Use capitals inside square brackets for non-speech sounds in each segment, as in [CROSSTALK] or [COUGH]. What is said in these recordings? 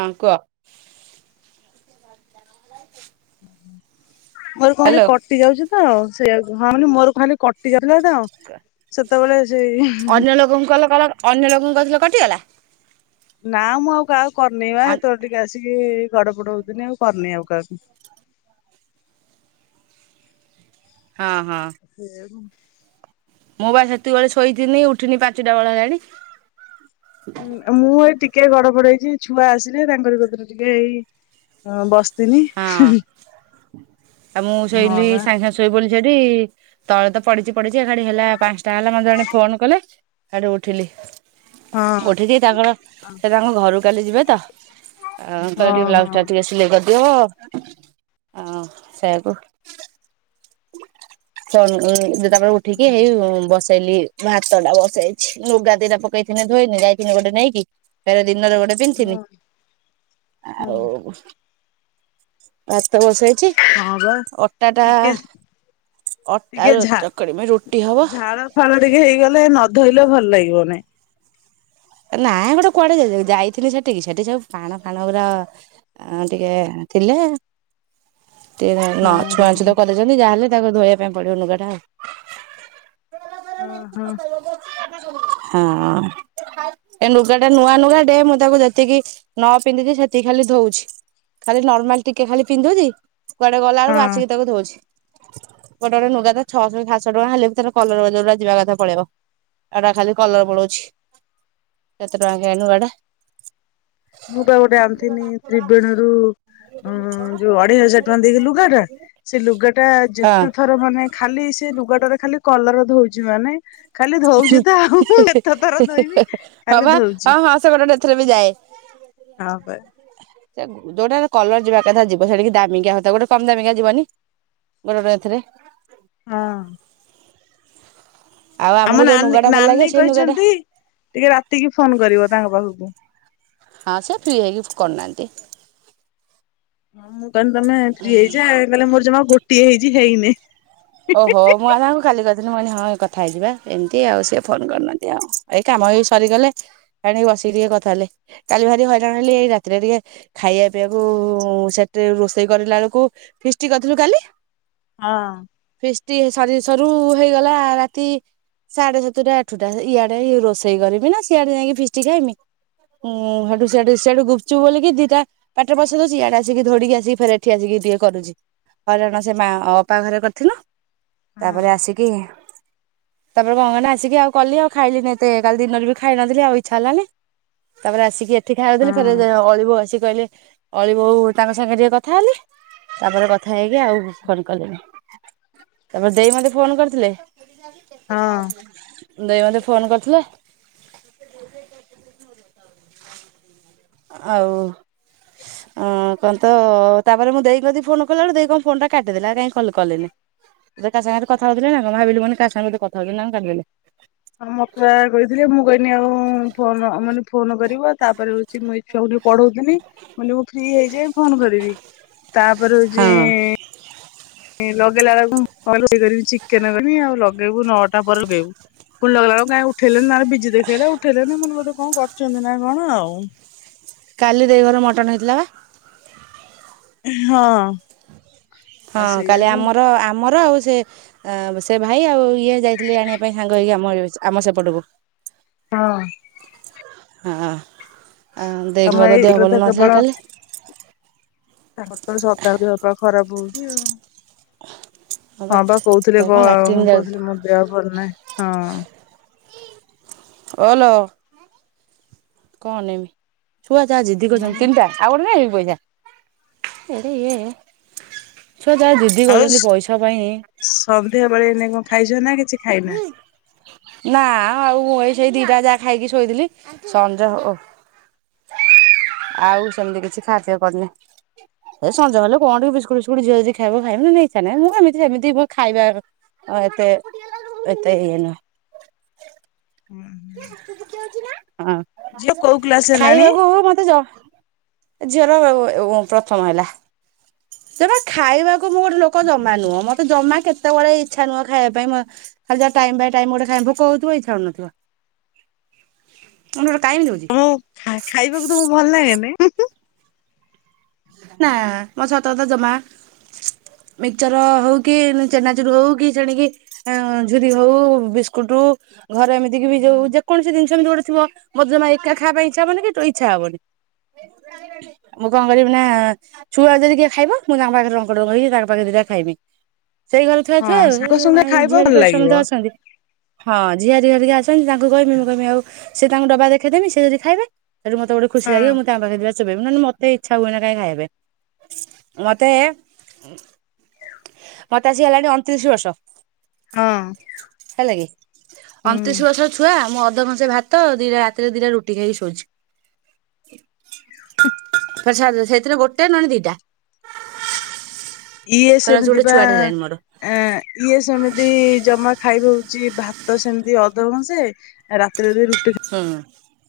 ହଁ କୁହ। ମୋର ଖାଲି ହ୍ୟାଲୋ କଟି ଯାଉଛି ତ ସେଇଆକୁ ହଁ ମାନେ ମୋର ଖାଲି କଟି ଗଲା ତ ସେତେବେଳେ ସେଇ ଏ ଲୋକଙ୍କୁ କଲ୍ କର। ଅନ୍ୟ ଲୋକଙ୍କୁ କରିଥିଲ କଟିଗଲା? ନା ମୁଁ ଆଉ କାହାକୁ କରିନେଇ ବା ଅନ୍ ସେତେବେଳେ ଟିକେ ଆସିକି ଗଡ ପଡ ହଉଥିଲି ଆଉ କରିନି ଆଉ କାହାକୁ। ହଁ, ହଁ। ସେ ମୁଁ ମୁଁ ବା ସେତିକି ବେଳେ ଶୋଇଥିନି ଉଠିନି ପାଞ୍ଚଟା ବେଳ ହେଲାଣି। ମୁଁ ଏ ଟିକେ ଗଡ ପଡ ହେଇଛି ଛୁଆ ଆସିଲେ ତାଙ୍କର କତିର ଟିକେ ଏଇ ହଁ ବସିଥିଲି। ହଁ ଆଉ ମୁଁ ହଁ ଶୋଇଲି ବା ସାଙ୍ଗ ସାଙ୍ଗ ଶୋଇପଇଲି ସେଠି ତଳେ ତ ପଡିଚି ପଡିଚି ଏକାଠି ହେଲା ପାନ୍ସଟା ହେଲା ମୋତେ ଜଣେ ଫୋନ୍ କଲେ ସାଡୁ ଉଠିଲି। ହଁ। [UNINTELLIGIBLE] ତାଙ୍କର ସେ ତାଙ୍କ ଘରୁକୁ କାଲି ଯିବେ ତ ଆ, କହିଲେ ହଁ ଟିକେ ବ୍ଲାଉଜ୍ ହଁ। ଟା ଟିକେ ସିଲେଇ କରି [UNINTELLIGIBLE] ଆ, ସେଆକୁ [UNINTELLIGIBLE] ଯେ ତାପରେ ଉଠିକି ହେଇ ଉଁ, ବସେଇଲି ଭାତ ଟା ବସେଇଛି। ଲୁଗା ଦିଟା ପକେଇଥିନି ଧୋଇନି ଯାଇଥିନି ଗୋଟେ ନେଇକି। ଫେରେ ଦିନରେ ଗୋଟେ ପିନ୍ଧିଥିନି। ହଁ ହଁ ଆଉ ଭାତ ବସେଇଛି। ହଁ ବା ଅଟା ଟା ଟିକେ ଅଟା ଟିକେ ର- ଝା ଚକୁଡିମି ରୁଟି ହବ। ଝାଳ ଫାଳ ଟିକେ ହେଇଗଲେ ନ ଧୋଇଲେ ଭଲ ଲାଗିବ ନାଇଁ। ଏ ନା ଗୋଟେ କୁଆଡେ ଯ-ଯ- ଯାଇଥିଲି ସେଠିକି ସେଠି ସବୁ ପାଣ ଫାଣ ଗୁରା ଆଁ, ଟିକେ ଥିଲେ ଟିକେ ନ ହଁ ଛୁଆଁ ହଁ ଛୁତ କରିଦେ ଚନ୍ତି ଯାହାହେଲେ ତାକୁ ଧୋଇବା ପାଇଁ ପଡିବ ନୁଗାଟା ଆଉ। ଓ ହଁ। ହଁ। ଏ ନୁଗା ଟା ନୂଆ ନୁଗା ଟେ ମୁଁ ତାକୁ ଯେତିକି ନ ପିନ୍ଧିଛି ସେତିକି ଖାଲି ଧଉଛି। ଖାଲି ନର୍ମାଲ ଟିକେ ଖାଲି ପିନ୍ଧୁଛି, କୁଆଡେ ଗଲା ବେଳକୁ ହଁ। ଆସିକି ତାକୁ ଧଉଛି। ଗୋଟେ ଗୋଟେ ନୁଗା ତ ଛଅଶହ ସାତଶହ ଟଙ୍କା ହେଲେ ବି ତାର କଲର ଯୋଉଡା ଯିବା କଥା ପଳେଇବ। ଏଟା ଖାଲି କଲର ପଳଉଛି। କେତେ ଟଙ୍କା କେଆଣି ନୁଗାଟା। ମୁଁ ପରା ଗୋଟେ ଆଣିଥିନି ତ୍ରିବେଣୀରୁ। ଅ, ଯୋଉ ଅଢେଇ ହଜାର ଟଙ୍କା ଦେଇକି ଲୁଗା ଟା, ସେ ଲୁଗା ଟା ହଁ। ଯେତେ ଥର ମାନେ ଖାଲି ସେ ଲୁଗାଟାରେ ଖାଲି କଲର ଧଉଛି ମାନେ ଖାଲି ଧଉଛି ତ ଆଉ କେତେଥର ଧୋଇବି, ଖାଲି ଧଉଛି। ସେମାନେନେ ବି ଏଥିରେ ବି ଯାଏ। ହଁ, ପା। ଯୋଉଟା କଲର ଯିବା କଥା ଯିବ ସେଟିକି ଦାମିକା ହୋଇଥିବ ଗୋଟେ କମ୍ ଦାମିକିଆ ଯିବନି। ଗୋଟେ ଗୋଟେ ଏଥିରେ ହଁ। ଆଉ ଆମ ଆମକୁ ଯୋଉ ନାନୀ ନୁଗା ଟା ଭଲ ନାନୀ ଲାଗେ ସେଇ ନୁଗା ଟା କହିଛନ୍ତି ଟିକେ ରାତିକି ଫୋନ୍ କରିବ ତାଙ୍କ ପାଖକୁ। ହଁ, ସେ ଫ୍ରି ହେଇକି କରୁନାହାନ୍ତି। ହଁ, ମୁଁ କହିଲି ତମେ ଫ୍ରି ହେଇଯା, କହିଲେ ମୋର ଜମା ଗୋଟିଏ ହେଇଛି ହେଇନି। ଓହୋ, ମୁଁ ଆଉ ତାଙ୍କୁ କାଲି କରିଥିଲି ମୁଁ କହିଲି ହଁ କଥା ହେଇଯିବା, ଏମିତି ଆଉ ସିଏ ଫୋନ୍ କରିନାହାନ୍ତି ଆଉ। ଏଇ କାମ ବି ସରିଗଲେ ଏଣିକି ବସିକି ଟିକେ କଥା ହେଲି। କାଲି ଭାରି ହଇରାଣ ହେଲି ଏଇ ରାତିରେ ଟିକେ ଖାଇବା ପିଇବାକୁ ସେଠି ରୋଷେଇ କରିଲା ବେଳକୁ, ଫିଷ୍ଟ୍ କରିଥିଲୁ କାଲି। ହଁ। ଫିଷ୍ଟ୍ ସରି ସରୁ ହେଇଗଲା ରାତି ସାଢେ ସାତୁଟା ଆଠୁଟା ଇଆଡେ ରୋଷେଇ କରିବି ନା ସିଆଡେ ଯାଇକି ଫିଷ୍ଟି ଖାଇମି। ହୁଁ ହେଟୁ ସିଆଡେ ସେଆଡୁ ଗୁପଚୁପ୍ ବୋଲି କି ଦିଟା ପାଟିରେ ପସେଇ ଦଉଚି ଇଆଡେ ଆସିକି ଦଉଡିକି ଆସିକି ଫେରେ ଏଠି ଆସିକି ଟିକେ କରିଦଉଚି। ହଇରାଣ କାରଣ ସେ ମା, ଅପା ଘରେ କ ଥିଲ, ହଁ। ତାପରେ ଆସିକି ତାପରେ କଣକଲିନା ଆସିକି ଆଉ କଲି ଆଉ ଖାଇଲିନି ଏତେ। କାଲି ଦିନରେ ବି ଖାଇ ନଥିଲି ଆଉ ଇଛା ହେଲାନି। ତାପରେ ଆସିକି ଏଠି ଖାଇଆକୁ ହଁ ଦେଲି। ଫେରେ ଅଳିି ବୋଉ ଆସି କହିଲେ ଅଳି ବୋଉ ତାଙ୍କ ସାଙ୍ଗେ ଟିକେ କଥା ହେଲି। ତାପରେ କଥା ହେଇକି ଆଉ ଫୋନ୍ କଲିନି। ତାପରେ ଦେଇ ମତେ ଫୋନ୍ କରିଥିଲେ। ହଁ। ଦେଇ ମତେ ଫୋନ୍ କରିଥିଲେ। ଆଉ ସ୍ ଅଁ କଣତ ତାପରେ ମୁଁ ଦେଇ ପ୍ରତି ଫୋନ୍ କଲାବେକୁ ଦେଇ କଣ ଫୋନଟା କାଟିଦେଲେ। ଆଉ କାଇଁ କଲ୍ କଲେନି। ସେ କା ସାଙ୍ଗରେ କଥା ହଉଥିଲେ ନା କଣ, ଭାବିଲି ମନେ କା ସାଙ୍ଗରେ କଥା ହେଉଥିଲେ ନା ମୁଁ କାଟିଦେଲି। ହଁ, ମତେ ଆକା କହିଥିଲେ ମୁଁ କହନି ଆଉ ଫୋନ୍ ଅ ମାନେ ଫୋନ କରିବ ତାପରେ ହଉଚି ମୁଁ ଏଇ ଛୁଆକୁ ଟିକେ ପଢଉଥିଲି। ମୁଁ କହିଲି ଟିକେ ଫ୍ରି ହେଇଯାଏ ଫୋନ୍ କରିବି। ତାପରେ ହଉଚି ହଁ ଏ ଲଗେଇଲା ବେଳକୁ କଲ୍ ରିସିଭ୍ କରି ଚିକେନ କରିବି ଆଉ ଲଗେଇବୁ ନଅଟା ପରେ ଲଗେଇବୁ। ଫୁଣି ଲଗେଇଲା ବେଳକୁ କାଇଁ ଉଠେଇଲେନି। ତାପରେ ବିଜି ଦେଖେଇଲା ଉଠେଇଲେନି। ମୁଁ କହିନି ବୋଧେ କଣ କରୁଚନ୍ତି ନା କଣ ଆଉ। କାଲି ଦେଇ ଘରେ ମଟନ୍ ହେଇଥିଲା ବା। ହଁ। ହଁ, ଆଉ କାଲି ସେଇଆକୁ ଆମର ଆମର ଆଉ ସେ ସେ ଭାଇ ଆଉ ଇଏ ଯାଇଥିଲେ ଆଣିବା ପାଇଁ ସାଙ୍ଗ ହେଇକି ଆମ ଆମ ସେପଟକୁ। ହଁ। ହଁ, ଅଁ ତମ ଦେଇଙ୍କର ଦେହ ଏଇରେ ଭଲ ତ ନଥିଲା କେବଳ କାଲି। ତାଙ୍କର ତ ସଦାବେଳେ ଦେହ ଖରାପ ହଉଚି ଆଉ। ହବା ହଁ ବା ସେ କହୁଥିଲେ କ କଣ ଲାଟ୍ରିନ୍ ଯାଉ କହୁଥିଲି ମୋ ଦେହ ଭଲ ନାହିଁ। ହଁ। ଓଲୋ। କହନି, ଛୁଆ ଯାହା ଜିଦ୍ଦି କରଛନ୍ତି ହଁ ତିନିଟା ଆଉ ଗୋଟେ ନ ହେଇି ପଇସା ଏରେଇ [UNINTELLIGIBLE] ଛୁଆ ଯାହା ଦିଦ୍ଦି ଆଉ କରୁଛନ୍ତି ପଇସା ପାଇଁ। ସନ୍ଧ୍ୟା ବେଳେ ଏଇନେ କଣ ଖାଇଛ ନା କିଛି ଖାଇନା? ନା ଆଉ ମୁଁ ଏଇ ସେଇ ଦିଟା ଯାହା ଖାଇକି ଶୋଇଥିଲି। ସଞ୍ଜ ହଉ ଆଉ ସେମିତି କିଛି ଖିଆ ପିଆ କରିନି। ଏ ସଞହେଲେ କଣ ଟିକେ ବିସ୍କୁଟ ଫିସ୍କୁଟ ଝିଅ ଯଦି ଖାଇବ ଖାଇବ ନ ନେଇ ଇଛା ନାଇଁ ମୁଁ ଏମିତି ସେମିତି ମୁଁ ଖାଇବା ଏ ଏତେ ଏତେ ଇଏ ନୁହଁ। ହଁ ଝିଅ କୋଉ କ୍ଲାସ ହେଲାଣି ଖାଇବାକୁ ମତେ ଯ ଝିଅର ବ ବ ବ ପ୍ରଥମ ହେଲା। ହ [INAUDIBLE] ସେବା ଖାଇବାକୁ ମୁଁ ଗୋଟେ ଲୋକ ଜମା ନୁହଁ ମତେ ଜମା କେତେବେଳେ ଇଚ୍ଛା ନୁହେଁ ଖାଇବା ପାଇଁ ମ ଖାଲି ଯା ଟାଇମ ବାଇ ଟାଇମ ମୁ ଗୋଟ ଖାଇ ଭୋକ ହେଉଥିବ ଇଛା ହେଉନଥିବ। ତମର କାଇଁ ଏମିତି ହଉଛି। ମୁଁ ଖା ଖାଇବାକୁ ତମକୁ ଭଲ ଲାଗେନି ହୁଁ ନା ମୋ ସତ କଥା ଜମା ହ [INAUDIBLE] ମିକ୍ଚର ହଉ କି ଚେନାଚୁରୁ ହଉ କି ସେଣିକି ଆଁ ଝୁରି ହଉ ବିସ୍କୁଟ ହଉ ଘରେ ଏମିତି କି ବି ଯୋଉ ଯେକୌଣସି ଜିନିଷ ଏମିତି ଗୋଟେ ଥିବ ମୋର ଜମା ଏକା ଖାଇବା ପାଇଁ ଇଚ୍ଛା ହବନି କି ତୁ ଇଛା ହବନି ମୁଁ କଣ କରିବି ନାଁ ଛୁଆ ଯଦି କିଏ ଖାଇବ ମୁଁ ତାଙ୍କ ପାଖରେ ରଙ୍କ ଟଙ୍ଗ ହେଇକି ତାଙ୍କ ପାଖରେ ଦିଟା ଖାଇବି। ସେଇ ଘଲେ ଥୁଆ ହଁ ଥୁଆଲ ସାଙ୍ଗ ଏ ସାଙ୍ଗେ ନାଇଁ ଖାଇବ ଝିଆରି ଭଲ ପ ଲାଗିବ ସମସ୍ତେ ଅଛନ୍ତି। ହଁ ଝିଆରିି ହରିକି ଅଛନ୍ତି ତାଙ୍କୁ କହିବି ମୁଁ କହିବି ଆଉ ସେ ତାଙ୍କ ଡବା ଦେଖାଇଦେବି ସେ ଯିଦି ଖାଇବେ ସେଠୁ ମତେ ଗୋଟେ ଖୁସି ହଁ ଲାଗିବ ମୁଁ ତା ପାଖେଁ ଦିଇଟା ଚବେଇବି ନହେଲେ ମତେ ଇଛା ସବୁଦିନେ କାହି ଖାଇବେ ମତେ ମତେ ଆସି ହେଲାଣି ଅଣତିରିଶ ବର୍ଷ। ହଁ ହେଲା କିି ହୁଁ। ଅଣତିରିଶ ବର୍ଷର ଛୁଆ ମୁଁ ଅଧକଂସେ ଭାତ ତ ଦିଟା ରାତିରେ ଦିଟା ରୁଟି ଖାଇକି ଶୋଉଛି। ପ୍ରସାଦେ ରେ ସେଥିରେ ଗୋଟେ ନହେଲେ ଦିଇଟା ଇଏ ଫେରେ ଅଛି ସେମିତି ଗୋଟେ ବା ଛୁଆଟେ ହେଲାଣି ମୋର। ଏଁ ଇଏ ସେମିତି ଜମା ଖାଇବ ହଉଛି ଭାତ ସେମିତି ଅଧ କଂସେ ରାତିରେ ବି ରୁଟି କ୍ଷୀ ହୁଁ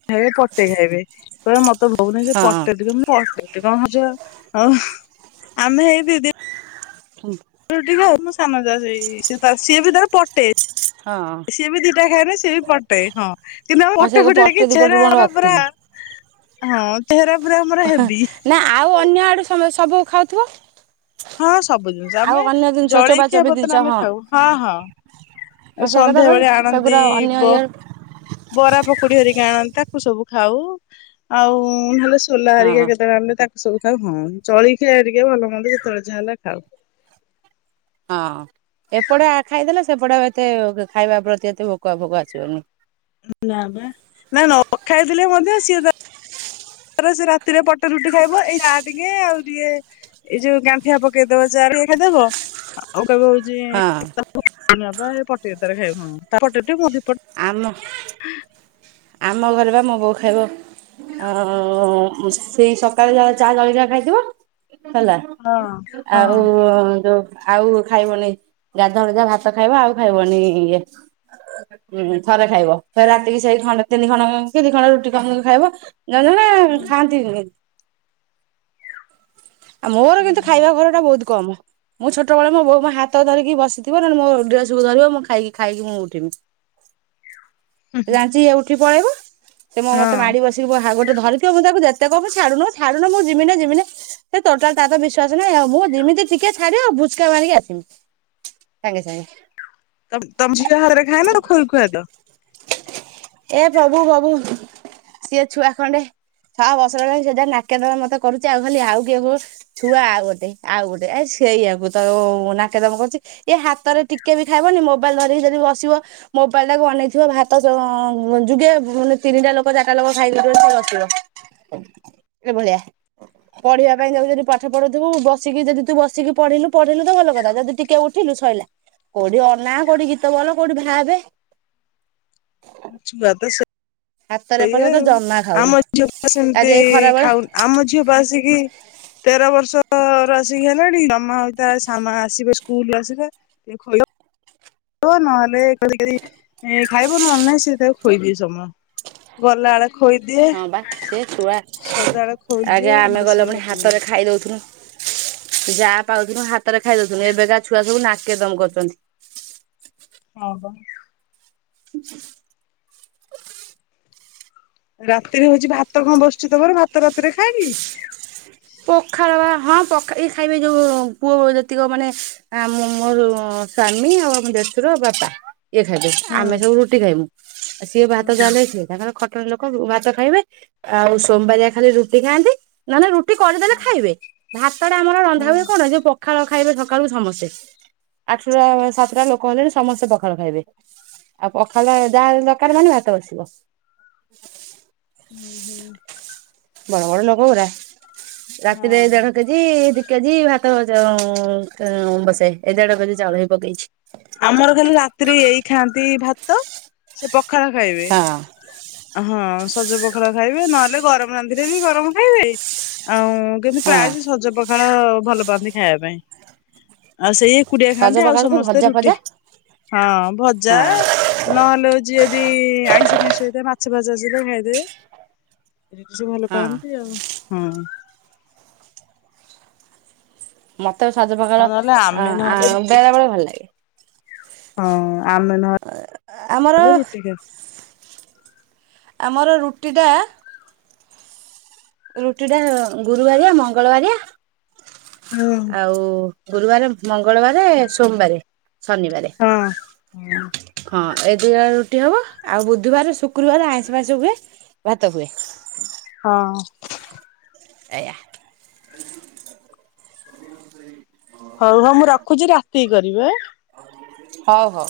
ହେଳେ ପଟେ ଖାଇବେ କହିଲେ ମତେ ଭଉୁନି ସେ ପଟେ ହଁ ଟିକେ ମୁଁ ପଟେ କି କଣ ହଜ ହଉ ଆମେ ହେଇ ଦିଦି ହୁଁ ରୁଟି କୁ ମୁଁ ସାନ ଯା ସେଇ ସିଏତା ସିଏ ବି ତାର ପଟେ ହଁ ସିଏ ବି ଦିଟା ଖାଏନି ସିଏବି ପଟେ ହଁ କିନ୍ତୁ ଆମ ମୋ ସେ ପଟେ ଫଟେ ପଟ ଡାକି ଦିପଟରୁ ଚେହେରା ମୋର ଆମର ଅତି ପୁରା ନୁହଁ। ହଁ ଚେହେରା ପୁରା ଆମର ହେବି ନା ଆଉ ଅନ୍ୟ ଆଡ଼ୁ ସମେ ସବୁ ଖାଉଥିବ? ହଁ ସବୁ ଜିନିଷ ଆଉ ଆମେ ଅନ୍ୟ ଜିନିଷ ଚୋବା ଜଳେଇଖିଆ ଚୋବି ଜିନିଷ ପତରେ ଆମେ ଖାଉ ହଁ ହଁ ଏ ମୁଁ ସେଇ କଥା କହୁଛି ସନ୍ଧ୍ୟାବେଳେ ଆଣନ୍ତି ସେଗୁରା ଅନ୍ୟ ବ ଇଏ ବରା ପକୁଡି ହେରିକା ଆଣନ୍ତି ତାକୁ ସବୁ ଖାଉ ଆଉ ନହେଲେ ସେ ସୋଲା ହଁ ହେରିକା ହଁ କେତେବେଳେ ଆଣିଲେ ତାକୁ ସବୁ ଖାଉ ହଁ ଜଳଖିଆ ଆରିକେ ଭଲ ହନ୍ଦ ଯେତେବେଳେ ଯାହା ହେଲା ଖାଉ। ହଁ ଏପଟେ ଆ ଖାଇଦେଲେ ସେପଟେ ଏତେ ଖାଇବା ପ୍ରତି ଏତେ ଭୋକ ଭୋକ ଆସିବନି ନା ନା ନା ନା। କଥା ହେଇଥିଲେ ହୁଅନ୍ତା ସିଏ ତା ଆରେ ସେ ରାତିରେ ପଟେ ରୁଟି ଖାଇବ ଏଇ ଯାହା ଟିକେ ଆଉ ଟିକେ ଏଇ ଯୋଉ ଗାଠିଆଁ ପକେଇଦବ ଚା ଟିଏ ଖାଇଦବ ଅଁ ଆଉ କବେ ହଁ ହଉଛି ପଟରେ [UNINTELLIGIBLE] ଖାଇ ଆମ ଆମ ଘରେ ବା ମୋ ବୋଉ ଖାଇବ ଆଉ ସେଇ ସକାଳେ ଯା ଚା ଜଳିଖୀଆ ଖାଇଥିବ ହେଲା। ହୁଁ ଆଉ ଯୋଉ ଆଉ ଖାଇବନି ଗାଧୁଆ ବେଳୁ ଯା ଭାତ ଖାଇବ ଆଉ ଖାଇବନି ଇଏ। ହୁଁ ଥରେ ଖାଇବ ଫେରେ ରାତିକି ସେଇ ଖଣ୍ଡ ତିନି ଖଣ୍ଡ କି ଦି ଖଣ୍ଡ ରୁଟି ଖା ଖାଇବ। ଜଣେ ଜଣେ ଖାଆନ୍ତି ନି। ଆ ମୋର କିନ୍ତୁ ଖାଇବା ଘର ଟା ବହୁତ କମ। ମୁଁ ଛୋଟବେଳେ ମୋ ବୋଉ ମୋ ହାତ ଧରିକି ବସିଥିବ ନହଲେ ମୋ ଡ୍ରେସକୁ ଧରିବ ମୁଁ ଖାଇକି ଖାଇକି ମୁଁ ଉଠିମି। ସେ ଜାଣିଛି ଇଏ ଉଠି ପଳେଇବ ସେ ମତେ ହଁ ମାଡି ବସି ସିବ ଗୋଟେ ଧରିଥିବ ମୁଁ ତାକୁ ଯେତେ କହିବି ଛାଡୁନୁ ଛାଡୁନ ମୁଁ ଯିବନି ଯିବନି ସେ ଟୋଟାଲ ତାର ବିଶ୍ୱାସ ନାହିଁ ଆଉ ମୁଁ ଯିମିତି ଟିକେ ଛାଡିବ ଆଉ ଭୁଚକା ମାରିକି ଆସିବି। [INAUDIBLE] ସାଙ୍ଗେ ସାଙ୍ଗେ। ତମ ତମ ଝିଅ ହାତରେ ଖାଇନା ତାକୁ ଖୁଆ ଖୁଆଇ ଦିଅ। ଏ ପ୍ରଭୁ ପ୍ରବୁ ସିଏ ଛୁଆ ଖଣ୍ଡେ ଛଅ ବର୍ଷ ବେଳେ ସେଯା ନାକେ ଦମ୍ ମତେ କରୁଛି ଆଉ ଖାଲି ଆଉ କିଏ କହୁ ଛୁଆ ଆଉ ଗୋଟେ ଆଉ ଗୋଟେ ଏ ସେଇଆକୁ ତ ନାକେଦମ କରୁଛି। ଏ ହାତରେ ଟିକେ ବି ଖାଇବନି ମୋବାଇଲ ଧରିକି ଧରିକି ଜଦି ବସିବ ମୋବାଇଲ ଟାକୁ ଅନେଇଥିବ ଭାତ ଯୁଗେ ମାନେ ତିନିଟା ଲୋକ ଚାରିଟା ଲୋକ ଖାଇକିଉଠିବେନି ସେ ବସିଥିବ। ଏ ଭଳିଆ। ପଢିବା ପାଇଁ ତାକୁ ଯଦି ପାଠ ପଢ଼ଉଥିବୁ ବସିକି ଯଦି ତୁ ବସିକି ପଢ଼ିଲୁ ପଢ଼ିଲୁ ତ ଭଲ କଥା ଯଦି ଟିକେ ଉ ଦେଖିଲୁ ଶଇଲା କୋଉଠି ଅନା କୋଉଠି ଗୀତ ଭଲ କୋଉଠି ଭାବେ। ଛୁ ବା ତ [UNINTELLIGIBLE] ହାତରେ ସେଇଆ ଏପର୍ଯ୍ୟନ୍ତ ଆଉ ଜମା ଖାଉନି ଆମ ଝିଅ ଆଜି ସେମିତି ଏଇ ଖରା ବେଳେ ଖାଉନି। ଆମ ଝିଅ ବା ଆସିକି ତେର ବର୍ଷ ର ଆସିକି ହେଲାଣି ମାମା ହ ଇ ତା ସାନ ଆସିବେ ସ୍କୁଲ ଆସିବେ ଖୋଇବେ ହ ନହେଲେ କ [UNINTELLIGIBLE] ଖାଇବ ନହେଲେ ନାହିଁ ସେ ତାକୁ ଖୋଇଦିଏ ସମ ଗଲା ବେଳେ। ହଁ ବା ସିଏ ଛୁଆ ସଦାବେଳେ ଆଗେ ଖୋଇଦିଏ ଆମେ ନହେଲେ ସେ ଗଲେ ପୁଣି ହାତରେ ଖାଇଦଉଥୁନୁ। ଯାହା ପାଉଥିଲୁ ହାତରେ ଖାଇ ଦଉଥିଲୁ ଏବେକା ଛୁଆ ସବୁ ନାକେ ଦମ କରୁଛନ୍ତି। ଓହୋ। ଆ ରାତିରେ ହଉଛି ଭାତ କଣ ବସିଛି ତମର ଭାତ ରାତିରେ ଖାଆକି? ପଖାଳ ବା ହଁ ପଖା ଖାଇବେ ଯେଉଁ ପୁଅ ଯେତିକ ମାନେ ମୋର ସ୍ୱାମୀ ଆଉ ଆମ ଦେଡ଼ଶୁର ଆଉ ବାପା। ଇଏ ଖାଇବେ ହୁଁ ଆମେ ସବୁ ରୁଟି ଖାଇମୁ ସିଏ ଭାତ ହୁଁ ଖାଇଲେ ସେ ତାଙ୍କର ଖ ଲୋକଙ୍କୁ ମାଛ ଖାଇବେ ଆଉ ସୋମବାରିଆ ଖାଲି ରୁଟି ଖାଆନ୍ତି ନ ହେଲେ ରୁ କରିଦେଲେ ଖାଇବେ ଭାତ ଟା ଆମର ରନ୍ଧା ହୁଁ ହୁଏ କଣ ଯୋଉ ପ ପଖାଳ ଖାଇବେ ସକାଳୁ ସମସ୍ତେ ଆଠଟା ସାତଟା ଲୋକ ହେଲେଣି ସମସ୍ତେ ପଖାଳ ଖାଇବେ। ଆଉ ପଖାଳ ଯାହା ହେଲେ ଦରକାର ମାନେ ଭାତ ବସିବ। ହୁ ହୁ। ବଡନ କୋଉଉରା ରାତିରେ ହଁ। ଦେଢ କେଜି ଦି ଦିକେଜି ଭାତ ବସାଏ [UNINTELLIGIBLE] ଦେଢ କେଜି ଚାଉଳ ହି ପକେଇଛି। ଆମର ଖାଲି ରାତିରେ ଏଇ ଖାଆନ୍ତି ଭାତ ସେ ପଖାଳ ଖାଇବେ। ହଁ। ହଁ ସଜ ପଖାଳ ଖାଇବେ ନହେଲେ ଗରମ ରାନ୍ଧିଲେ ବି ଗରମ ଖାଇବେ ଆଉ କିନ୍ତୁ ହଁ ପ୍ରାୟ ସେ ସଜ ପଖାଳ ଭଲ ପାଆନ୍ତି ଖାଇବା ପାଇଁ। ଆଉ ସେଇ ଏକୁଡିଆ ସଜ ଖାଆନ୍ତି ଆଉ ପଖାଳକୁ ସମସ୍ତେ ଭଜା ରୁଟି ଫଜା ହଁ ଭଜା। ହଁ ନହେଲେ ହଉଛି ଯଦି ଆଇଁଷ ଫଇଁଷ ହେଇଥିବ ମା ଛ ବାଜ ଖାଇଦେବେ ଏଠ କିଛି ଭଲ ହଁ ପାଆନ୍ତି ଆଉ ହଁ। ମତେ ସାଜୁ ପକାଳ ଆଉ ନହେଲେ ଅ ଆମେ ନହେଲେ ରୁଟି। ବେଳେ ବେଳେ ଭଲ ଲାଗେ। ହଁ ଆମେ ନହେ ଆମର ଆମର ରୁଟିଟା ରୁଟି ଟା ଗୁରୁବାରିଆ ମଙ୍ଗଳବାରିଆ ହଁ। ଆଉ ଗୁରୁବାର ମଙ୍ଗଳବାର ସୋମବାରେ ଶନିବାରେ। ହଁ ହଁ। ହଁ ଏ ଦୁଇବାରେ ରୁଟି ହବ ଆଉ ବୁଧବାର ଶୁକ୍ରବାର ଆଇଁ ଫାଇଁସ ହୁଏ ଭାତ ହୁଏ। ହଁ। ଏଇଆ। ହଉ ହଉ ମୁଁ ରଖୁଛି ରାତି କି କରିବି ଆଁ। ହଉ ହଉ।